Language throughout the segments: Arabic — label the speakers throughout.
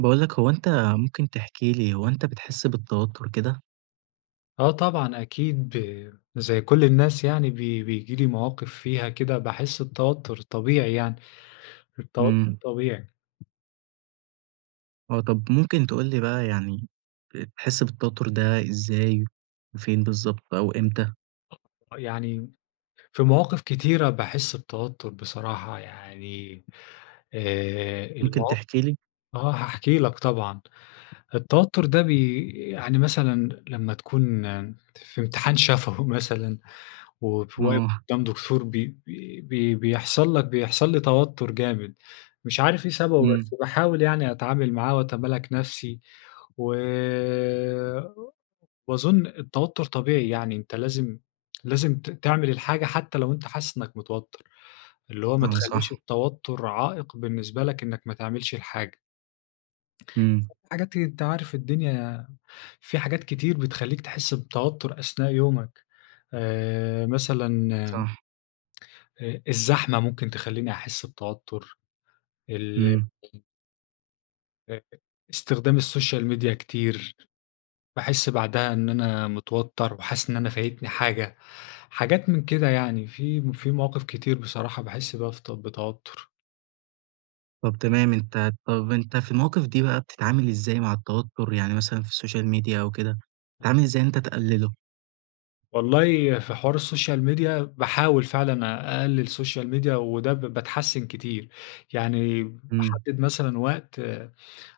Speaker 1: باقول لك هو أنت ممكن تحكي لي هو أنت بتحس بالتوتر كده؟
Speaker 2: آه، طبعًا أكيد ب زي كل الناس يعني بي بييجي لي مواقف فيها كده باحس بتوتر طبيعي يعني، التوتر
Speaker 1: إمم.
Speaker 2: طبيعي.
Speaker 1: آه، طب ممكن تقول لي بقى يعني ب بتحس بالتوتر ده إزاي؟ وفين بالضبط أو إمتى؟
Speaker 2: يعني في مواقف كتيرة باحس بتوتر بصراحة، يعني آآ، الموا
Speaker 1: ممكن تحكي لي؟
Speaker 2: آه، هاحكي لك طبعًا. التوتر ده بي يعني مثلًا لما تكون في امتحان شفوي مثلًا وواقف
Speaker 1: آه.
Speaker 2: قدام دكتور بي بي بيحصل لك بيحصل لي توتر جامد، مش عارف إيه سببه،
Speaker 1: إمم.
Speaker 2: بس باحاول يعني أتعامل معاه وأتمالك نَفسي. و وأظن التوتر طبيعي يعني، أنت لازم لازم ت تعمل الحاجة حتى لو أنت حاسس إنك متوتر، اللي هو ما
Speaker 1: آه،
Speaker 2: تخلّيش
Speaker 1: صح.
Speaker 2: التوتر عائق بالنسبة لك إنك ما تعملش الحاجة.
Speaker 1: إمم.
Speaker 2: حاجات أنت عارف الدنيا في حاجات كتير بتخلّيك تحس بتوتر أثناء يومك آآ، مثلًا
Speaker 1: صح.
Speaker 2: آآ الزحمة ممكن تخلّيني أحس بتوتر. ال
Speaker 1: إمم.
Speaker 2: آآ، استخدام الsocial media كتير. باحس بعدها إن أنا متوتر، وحاسس إن أنا فايتني حاجة، حاجات من كده يعني. في م في مواقف كتير بصراحة باحس بيها في ت بتوتر.
Speaker 1: طب تمام، أنت طب أنت في المواقف دي بقى بتتعامل إزاي مع التوتر؟ يعني مثلًا في الsocial media أو كده،
Speaker 2: امم.
Speaker 1: بتتعامل إزاي إن أنت تقلله؟
Speaker 2: والله في حوار الsocial media باحاول فعلًا أ أقلل social media وده ب باتحسن كتير. يعني
Speaker 1: امم.
Speaker 2: باحدد مثلًا وقت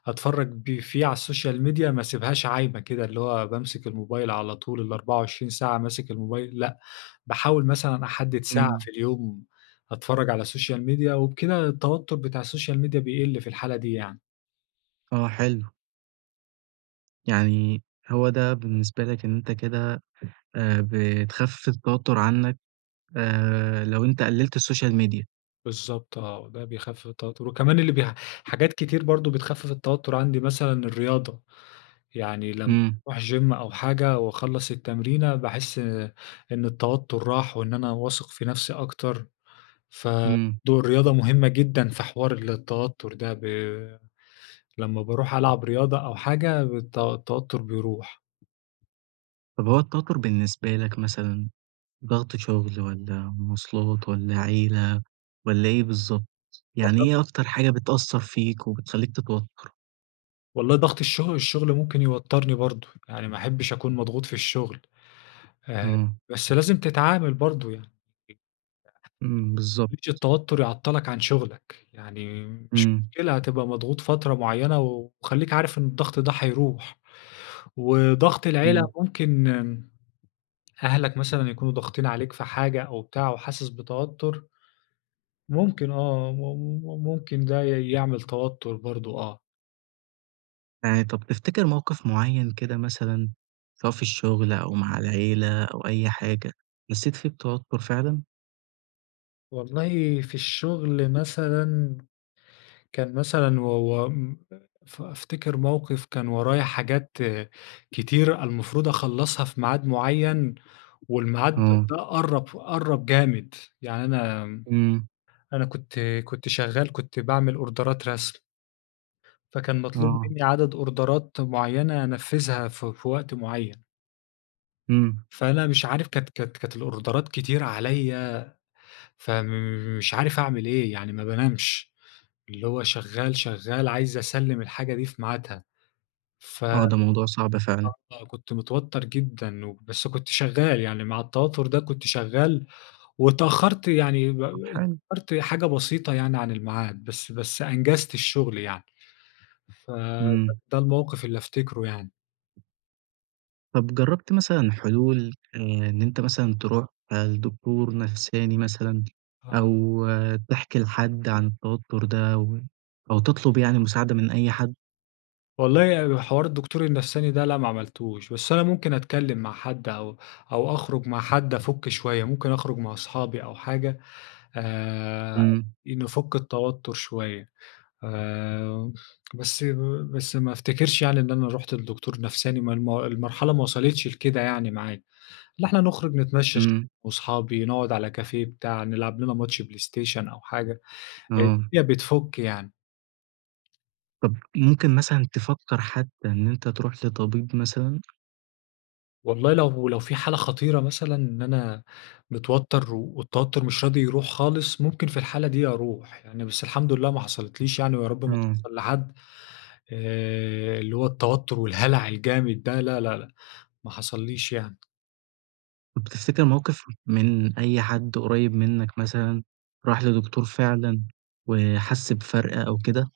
Speaker 2: أتفرج ب فيه على الsocial media ما أسيبهاش عايمة كده، اللي هو بامسك الموبايل على طول ال24 ساعة ماسك الموبايل، لأ، باحاول مثلًا أحدد ساعة
Speaker 1: امم.
Speaker 2: في اليوم أتفرج على الsocial media وبكده التوتر بتاع الsocial media بيقل في الحالة دي يعني.
Speaker 1: آه، حلو. يعني هو ده بالنسبة لك إن أنت كده آآ بتخفف التوتر عنك، آآ لو أنت قللت الsocial media.
Speaker 2: بالضبط آه، وده بيخفف التوتر، وكمان اللي بي حاجات كتير برضه بتخفف التوتر عندي، مثلًا الرياضة. يعني لمّ
Speaker 1: امم.
Speaker 2: اروح gym أو حاجة وأخلّص التمرينة، باحس إن التوتر راح، وإن أنا واثق في نفسي أكتر. فدور
Speaker 1: امم.
Speaker 2: الرياضة مهمة جدًا في حوار التوتر ده ب لمّا باروح ألعب رياضة أو حاجة الت التوتر بيروح.
Speaker 1: طب هو التوتر بالنسبة لك مثلًا، ضغط شغل والّا مواصلات والّا عيلة والّا إيه بالضبط، يعني
Speaker 2: [unintelligible]
Speaker 1: إيه أكتر حاجة بتأثر فيك وبتخليك تتوتر؟
Speaker 2: والله ضغط الشغل، الشغل ممكن يوترني برضو، يعني ما أحبش أكون مضغوط في الشغل. آآ،
Speaker 1: إمم.
Speaker 2: بس لازم تتعامل برضو يعني. [unintelligible]
Speaker 1: إمم،
Speaker 2: ما تخلّيش
Speaker 1: بالضبط.
Speaker 2: التوتر يعطلك عن شغلك. يعني مش
Speaker 1: امم.
Speaker 2: مشكلة، هتبقى مضغوط فترة معينة وخليك عارف إن الضغط ده هيروح. وضغط العيلة،
Speaker 1: امم.
Speaker 2: ممكن أهلك مثلًا يكونوا ضاغطين عليك في حاجة أو بتاع وحاسس بتوتر ممكن آه، مم ممكن ده ي يعمل توتر برضو، آه.
Speaker 1: يعني طب تفتكر موقف معين كده مثلًا، سواء في الشغل أو مع العيلة أو أي حاجة حسيت فيه بتوتر فعلًا؟
Speaker 2: والله في الشغل مثلًا، كان مثلًا و و م ف أفتكر موقف كان ورايا حاجات كتيرة المفروض أخلّصها في ميعاد معين، والميعاد
Speaker 1: آه.
Speaker 2: ده قرّب قرّب جامد، يعني أنا
Speaker 1: امم.
Speaker 2: أنا كنت كنت شغال، كنت بعمل أوردرات رسم فكان مطلوب
Speaker 1: آه.
Speaker 2: مني عدد أوردرات معينة أنفذها في في وقت معين.
Speaker 1: إمم.
Speaker 2: فأنا مش عارف كانت كانت كانت الأوردرات كتيرة عليَّ، فمش عارف أعمل إيه يعني ما بانامش، اللي هو شغال، شغال، عايز أسلِّم الحاجة دي في ميعادها. ف
Speaker 1: آه، ده موضوع صعب فعلًا.
Speaker 2: آه كنت متوتر جدًا، وبس كنت شغال، يعني مع التوتر ده كنت شغال، واتأخرت يعني و
Speaker 1: طب حلو.
Speaker 2: واتأخرت حاجة بسيطة يعني عن الميعاد، بس بس أنجزت الشغل يعني. فده
Speaker 1: إمم.
Speaker 2: الموقف اللي افتكره يعني.
Speaker 1: طب جربت مثلًا حلول آآ، إن أنت مثلًا تروح لدكتور نفساني مثلًا،
Speaker 2: آه.
Speaker 1: أو تحكي لحد عن التوتر ده، أو تطلب يعني مساعدة من أي حد؟
Speaker 2: والله حوار الدكتور النفساني ده لأ ما عملتوش، بس أنا ممكن أتكلم مع حد أو أو أخرج مع حد أفك شوية، ممكن أخرج مع صحابي أو حاجة آآ،
Speaker 1: إمم.
Speaker 2: نفك التوتر شوية، آآ، بس بس ما افتكرش يعني إن أنا رُحت لدكتور نفساني، ما الم المرحلة ما وصلتش لكده يعني معايا. لأ إحنا نخرج نتمشى شوية
Speaker 1: إمم.
Speaker 2: وصحابي نقعد على كافيه بتاع نلعب لنا ماتش بلايستيشن أو حاجة،
Speaker 1: آه.
Speaker 2: الدنيا بتفك يعني.
Speaker 1: طب، ممكن مثلًا تفكر حتى إن أنت تروح لطبيب مثلًا؟
Speaker 2: والله لو لو في حالة خطيرة مثلًا إن أنا متوتر، والتوتر مش راضي يروح خالص، ممكن في الحالة دي أروح. يعني بس الحمد لله ما حصلتليش يعني، ويا رب ما
Speaker 1: إمم.
Speaker 2: تحصل لحد. آآ، اللي هو التوتر والهلع الجامد ده لا، لا، لا، ما حصلّيش يعني.
Speaker 1: طب تفتكر موقف من أي حد قريب منك مثلًا، راح لدكتور فعلًا وحس بفرق أو كده؟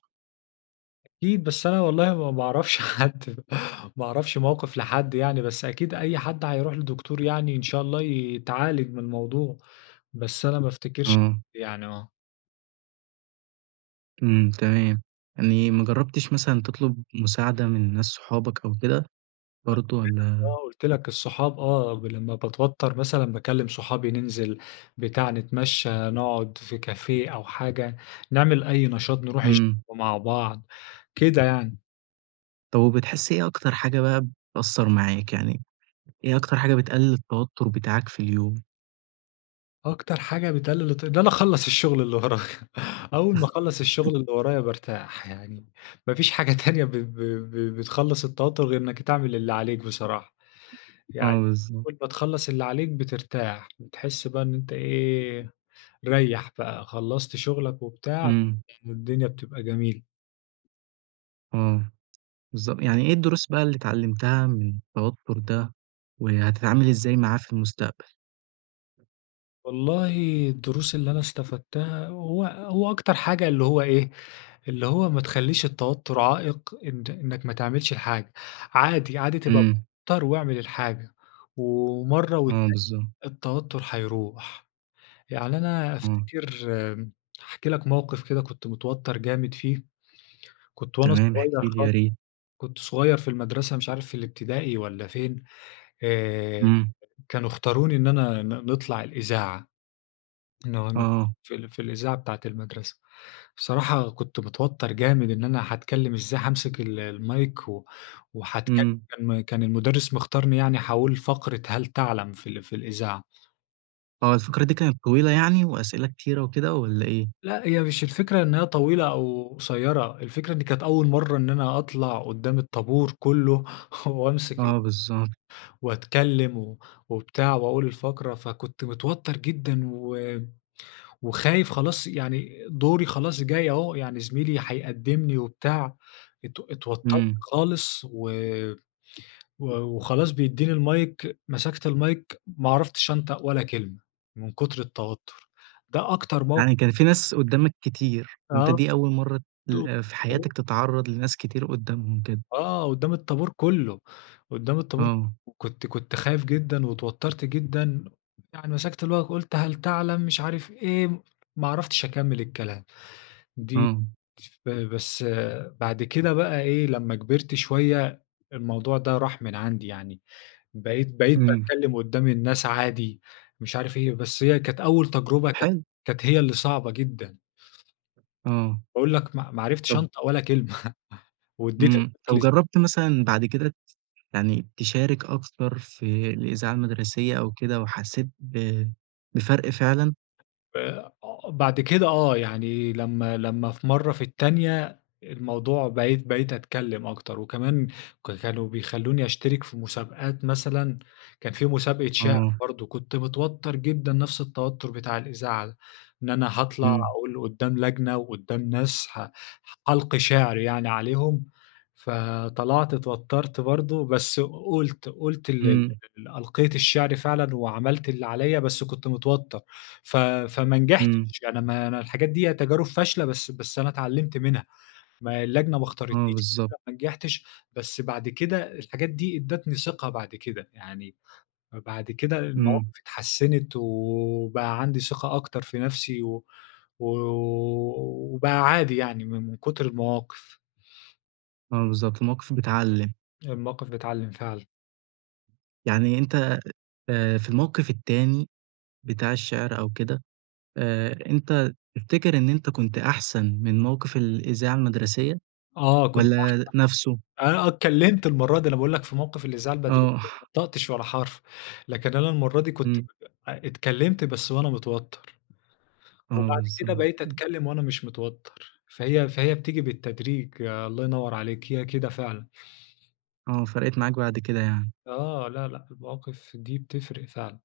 Speaker 2: أكيد، بس أنا والله ما باعرفش حد، ما أعرفش موقف لحد يعني. بس أكيد أي حد هيروح لدكتور يعني إن شاء الله ي يتعالج من الموضوع. بس أنا ما أفتكرش
Speaker 1: آه.
Speaker 2: يعني آه.
Speaker 1: إمم. تمام. يعني ما جربتش مثلًا تطلب مساعدة من ناس صحابك أو كده؟
Speaker 2: ما أنا قُلت
Speaker 1: برضه
Speaker 2: لك،
Speaker 1: والّا
Speaker 2: آه. قُلت لك الصحاب آه، ب لمّا باتوتر مثلًا باكلم صحابي ننزل، بتاع نتمشى، نقعد في كافيه أو حاجة، نعمل أي نشاط نروح الچ
Speaker 1: إمم.
Speaker 2: مع بعض. كده يعني.
Speaker 1: طب وبتحس إيه أكتر حاجة بقى بتأثر معاك؟ يعني إيه أكتر حاجة بتقلل التوتر بتاعك في اليوم؟
Speaker 2: أكتر حاجة بتقلل الت إن أنا أخلص الشغل اللي ورايا، أول ما أخلص الشغل اللي ورايا بارتاح يعني، ما فيش حاجة تانية ب ب ب بتخلص التوتر غير إنك تعمل اللي عليك بصراحة. يعني
Speaker 1: آه، بالضبط.
Speaker 2: أول ما تخلص اللي عليك بترتاح، بتحس بقى إن أنت إيه، ريّح بقى خلصت شغلك وبتاع
Speaker 1: إمم.
Speaker 2: والدنيا بتبقى جميلة.
Speaker 1: آه، بالضبط. يعني ايه الدروس بقى اللي اتعلمتها من التوتر ده؟ وهتتعامل إزاي معاه في المستقبل؟
Speaker 2: والله الدروس اللي أنا استفدتها، هو هو أكتر حاجة اللي هو إيه، اللي هو ما تخليش التوتر عائق إن إنك ما تعملش الحاجة. عادي، عادي تبقى
Speaker 1: إمم.
Speaker 2: متوتر واعمل الحاجة ومرة
Speaker 1: آه،
Speaker 2: والتانية
Speaker 1: بالضبط.
Speaker 2: التوتر هيروح. يعني أنا
Speaker 1: آه.
Speaker 2: أفتكر هاحكي لك موقف كده كنت متوتر جامد فيه، كنت وأنا
Speaker 1: تمام احكِ
Speaker 2: صغير
Speaker 1: لي
Speaker 2: خال
Speaker 1: يا ريت.
Speaker 2: كنت صغير في المدرسة، مش عارف الابتدائي والّا فين، آآ،
Speaker 1: إمم.
Speaker 2: كانوا اختاروني إن أنا ن نطلع الإذاعة، إنه إنه
Speaker 1: آه.
Speaker 2: في ال في الإذاعة بتاعة المدرسة. الصراحة كنت متوتر جامد إن أنا هاتكلم إزاي، هامسك ال المايك،
Speaker 1: إمم.
Speaker 2: وهاتكلم، كان المدرس مختارني يعني، هاقول فقرة هل تعلم، في ال في الإذاعة.
Speaker 1: آه، الفقرة دي كانت طويلة يعني وأسئلة كتيرة وكده والّا إيه؟
Speaker 2: لا، هي مش الفكرة إنها طويلة أو قصيرة، الفكرة إن كانت أول مرة إن أنا أطلع قدام الطابور كله، وأمسك ال
Speaker 1: آه، بالضبط.
Speaker 2: وأتكلم و وبتاع وأقول فقرة، فكنت متوتر جدًا و وخايف خلاص يعني دوري خلاص جاي أهو، يعني زميلي هيقدمني وبتاع، ات اتوترت
Speaker 1: إمم.
Speaker 2: خالص و و وخلاص بيديني المايك، مسكت المايك، ما عرفتش انطق ولا كلمة من كتر التوتر. ده أكتر موق
Speaker 1: يعني كان في ناس قدامك كتير وأنت
Speaker 2: آه.
Speaker 1: دي أول مرة ت ل في حياتك
Speaker 2: [unintelligible]
Speaker 1: تتعرض لناس كتير قدامهم كده؟
Speaker 2: آه، قدام الطابور كله، قدام الطابور
Speaker 1: آه.
Speaker 2: وكنت كنت خايف جدًا واتوترت جدًا، يعني مسكت المايك قلت هل تعلم مش عارف إيه، ما عرفتش أكمل الكلام. دي
Speaker 1: آه.
Speaker 2: [unintelligible] بس بعد كده بقى إيه، لما كبرت شوية الموضوع ده راح من عندي يعني، بقيت بقيت
Speaker 1: إمم.
Speaker 2: باتكلم قدام الناس عادي، مش عارف إيه. بس هي كانت أول
Speaker 1: طب
Speaker 2: تجربة كانت
Speaker 1: حلو.
Speaker 2: كانت هي اللي صعبة جدًا.
Speaker 1: آه.
Speaker 2: باقول لك ما ما عرفتش
Speaker 1: طب
Speaker 2: أنطق ولا كلمة وأديت
Speaker 1: إمم،
Speaker 2: [unintelligible]
Speaker 1: طب
Speaker 2: لزم
Speaker 1: جربت مثلًا بعد كده ت يعني تشارك أكتر في الإذاعة المدرسية أو كده؟ وحسيت ب بفرق فعلًا؟
Speaker 2: آآ، آه، بعد كده آه يعني لمّا لمّا في مرة في التانية الموضوع بقيت بقيت أتكلم أكتر، وكمان ك كانوا بيخلّوني أشترك في مسابقات مثلًا، كان في مسابقة شِعر،
Speaker 1: آه.
Speaker 2: برضه كنت متوتر جدًا نفس التوتر بتاع الإذاعة ده، إن أنا هاطلع
Speaker 1: إمم.
Speaker 2: أقول قُدام لجنة وقُدام ناس ه هالقي شِعر يعني عليهم. فطلعت اتوترت برضه، بس قُلت قُلت ال
Speaker 1: إمم.
Speaker 2: ال ألقيت الشِعر فعلًا وعملت اللي عليَّ بس كنت متوتر ف فما
Speaker 1: إمم.
Speaker 2: نجحتش، يعني ما أنا الحاجات دِيَّة تجارب فاشلة بس بس أنا اتعلمت منها. ما اللجنة ما اختارتنيش
Speaker 1: آه، بالضبط.
Speaker 2: علشان ما نجحتش، بس بعد كده الحاجات دي أدتني ثقة بعد كده، يعني ب بعد كده المواقف
Speaker 1: إمم.
Speaker 2: اتحسنت وبقى عندي ثقة أكتر في نفسي و وبقى عادي يعني من من كتر المواقف.
Speaker 1: آه، بالضبط، المواقف بتعلِّم.
Speaker 2: المواقف بتعلِّم فعلًا.
Speaker 1: يعني أنت، آآ، في الموقف التاني بتاع الشعر أو كده، آآ، أنت تفتكر إن أنت كنت أحسن من موقف الإذاعة المدرسية،
Speaker 2: آه، كنت
Speaker 1: والّا نفسه؟
Speaker 2: أحسن. آه، آه اتكلمت المرة دي، أنا باقول لك في موقف الإذاعة المدرسية
Speaker 1: آه.
Speaker 2: ما نطقتش ولا حرف، لكن أنا المرة دي كنت
Speaker 1: إمم.
Speaker 2: [unintelligible] اتكلمت بس وأنا متوتر.
Speaker 1: آه،
Speaker 2: وبعد كده
Speaker 1: بالضبط.
Speaker 2: بقيت أتكلم وأنا مش متوتر. فهي فهي بتيجي بالتدريج، الله ينور عليك، هي كده فعلًا.
Speaker 1: آه، فرقِت معاك بعد كده يعني؟
Speaker 2: آه. لأ، لأ، المواقف دي بتفرْق فعلًا.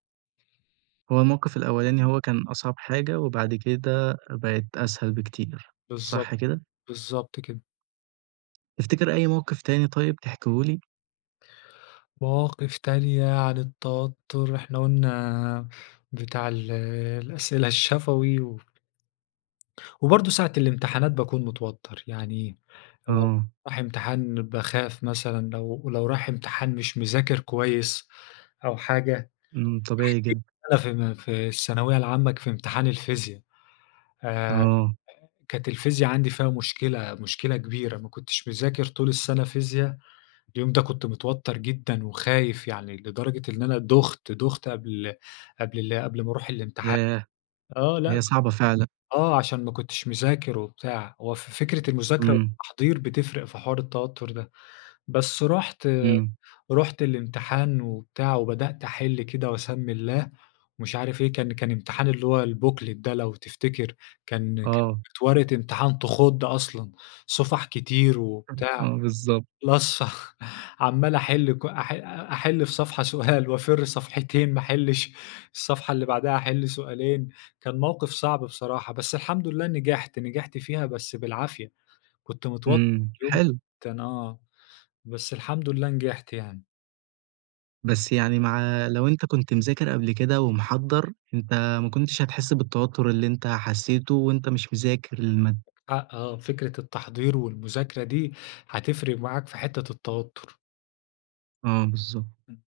Speaker 1: هو الموقِف الأولاني هو كان أصعب حاجة، وبعد كده بقِت أسهل بكتير.
Speaker 2: بالضبط،
Speaker 1: صح كده؟
Speaker 2: بالضبط كده.
Speaker 1: تفتكر أي موقِف تاني طيب تحكيه لي؟
Speaker 2: مواقف تانية عن التوتر. إحنا قُلنا بتاع ال الأسئلة الشفوي و وبرضه ساعة الامتحانات باكون متوتر. يعني لو
Speaker 1: آه.
Speaker 2: رايح امتحان باخاف مثلًا، لو لو رايح امتحان مش مذاكر كويس أو حاجة.
Speaker 1: امم. طبيعي جدًا.
Speaker 2: [unintelligible] أنا في م في الثانوية العامة ك في امتحان الفيزيا. آآ،
Speaker 1: آه.
Speaker 2: كانت الفيزيا عندي فيها مشكلة، مشكلة كبيرة، ما كنتش مذاكر طول السنة فيزيا، اليوم ده كنت متوتر جدًا وخايف يعني، لدرجة إن أنا دُخت، دُخت قبل قبل ال قبل ما أروح الامتحان
Speaker 1: ياه!
Speaker 2: آه، لأ
Speaker 1: هي صعبة فعلًا.
Speaker 2: آه، عشان ما كنتش مذاكر وبتاع. هو ف فكرة المذاكرة
Speaker 1: امم.
Speaker 2: والتحضير بتفرق في حوار التوتر ده. بس رُحت
Speaker 1: امم.
Speaker 2: رُحت الامتحان وبتاع، وبدأت أحِل كده وأسمّي الله ومش عارف إيه، كان كان امتحان اللي هو الbooklet ده لو تفتكر. كان
Speaker 1: آه.
Speaker 2: كانت ورقة امتحان تخُض أصلًا. صُفح كتير وبتاع.
Speaker 1: آه، بالضبط.
Speaker 2: [unintelligible] عَمّال أحل كل أح أحِل في صفحة سؤال وأفر صفحتين ما أحلّش، الصفحة اللي بعدها أحِل سؤالين كان موقِف صعْب بصراحة. بس الحمد لله نجحْت، نجحْت فيها بس بالعافية. كنت متوتر
Speaker 1: امم،
Speaker 2: اليوم
Speaker 1: حلو.
Speaker 2: كان آه. بس الحمد لله نجحْت يعني.
Speaker 1: بس يعني مع لو أنت كُنت مذاكر قبل كده ومحضّر، أنت ما كنتش هتحسّ بالتوتر اللي أنت حسّيته، وأنت مش مذاكر المادة.
Speaker 2: آه آه. فكرة التحضير والمذاكرة دي هتفرْق معاك في حتّة التوتر.
Speaker 1: آه، بالضبط.
Speaker 2: امم.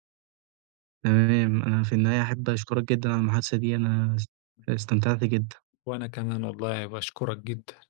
Speaker 1: تمام. أنا في النهاية أحب أشكرك جدًا على المحادثة دي. أنا اس
Speaker 2: [unintelligible]
Speaker 1: استمتعْت جدًا.
Speaker 2: وأنا كمان والله. باشكرك جدًا.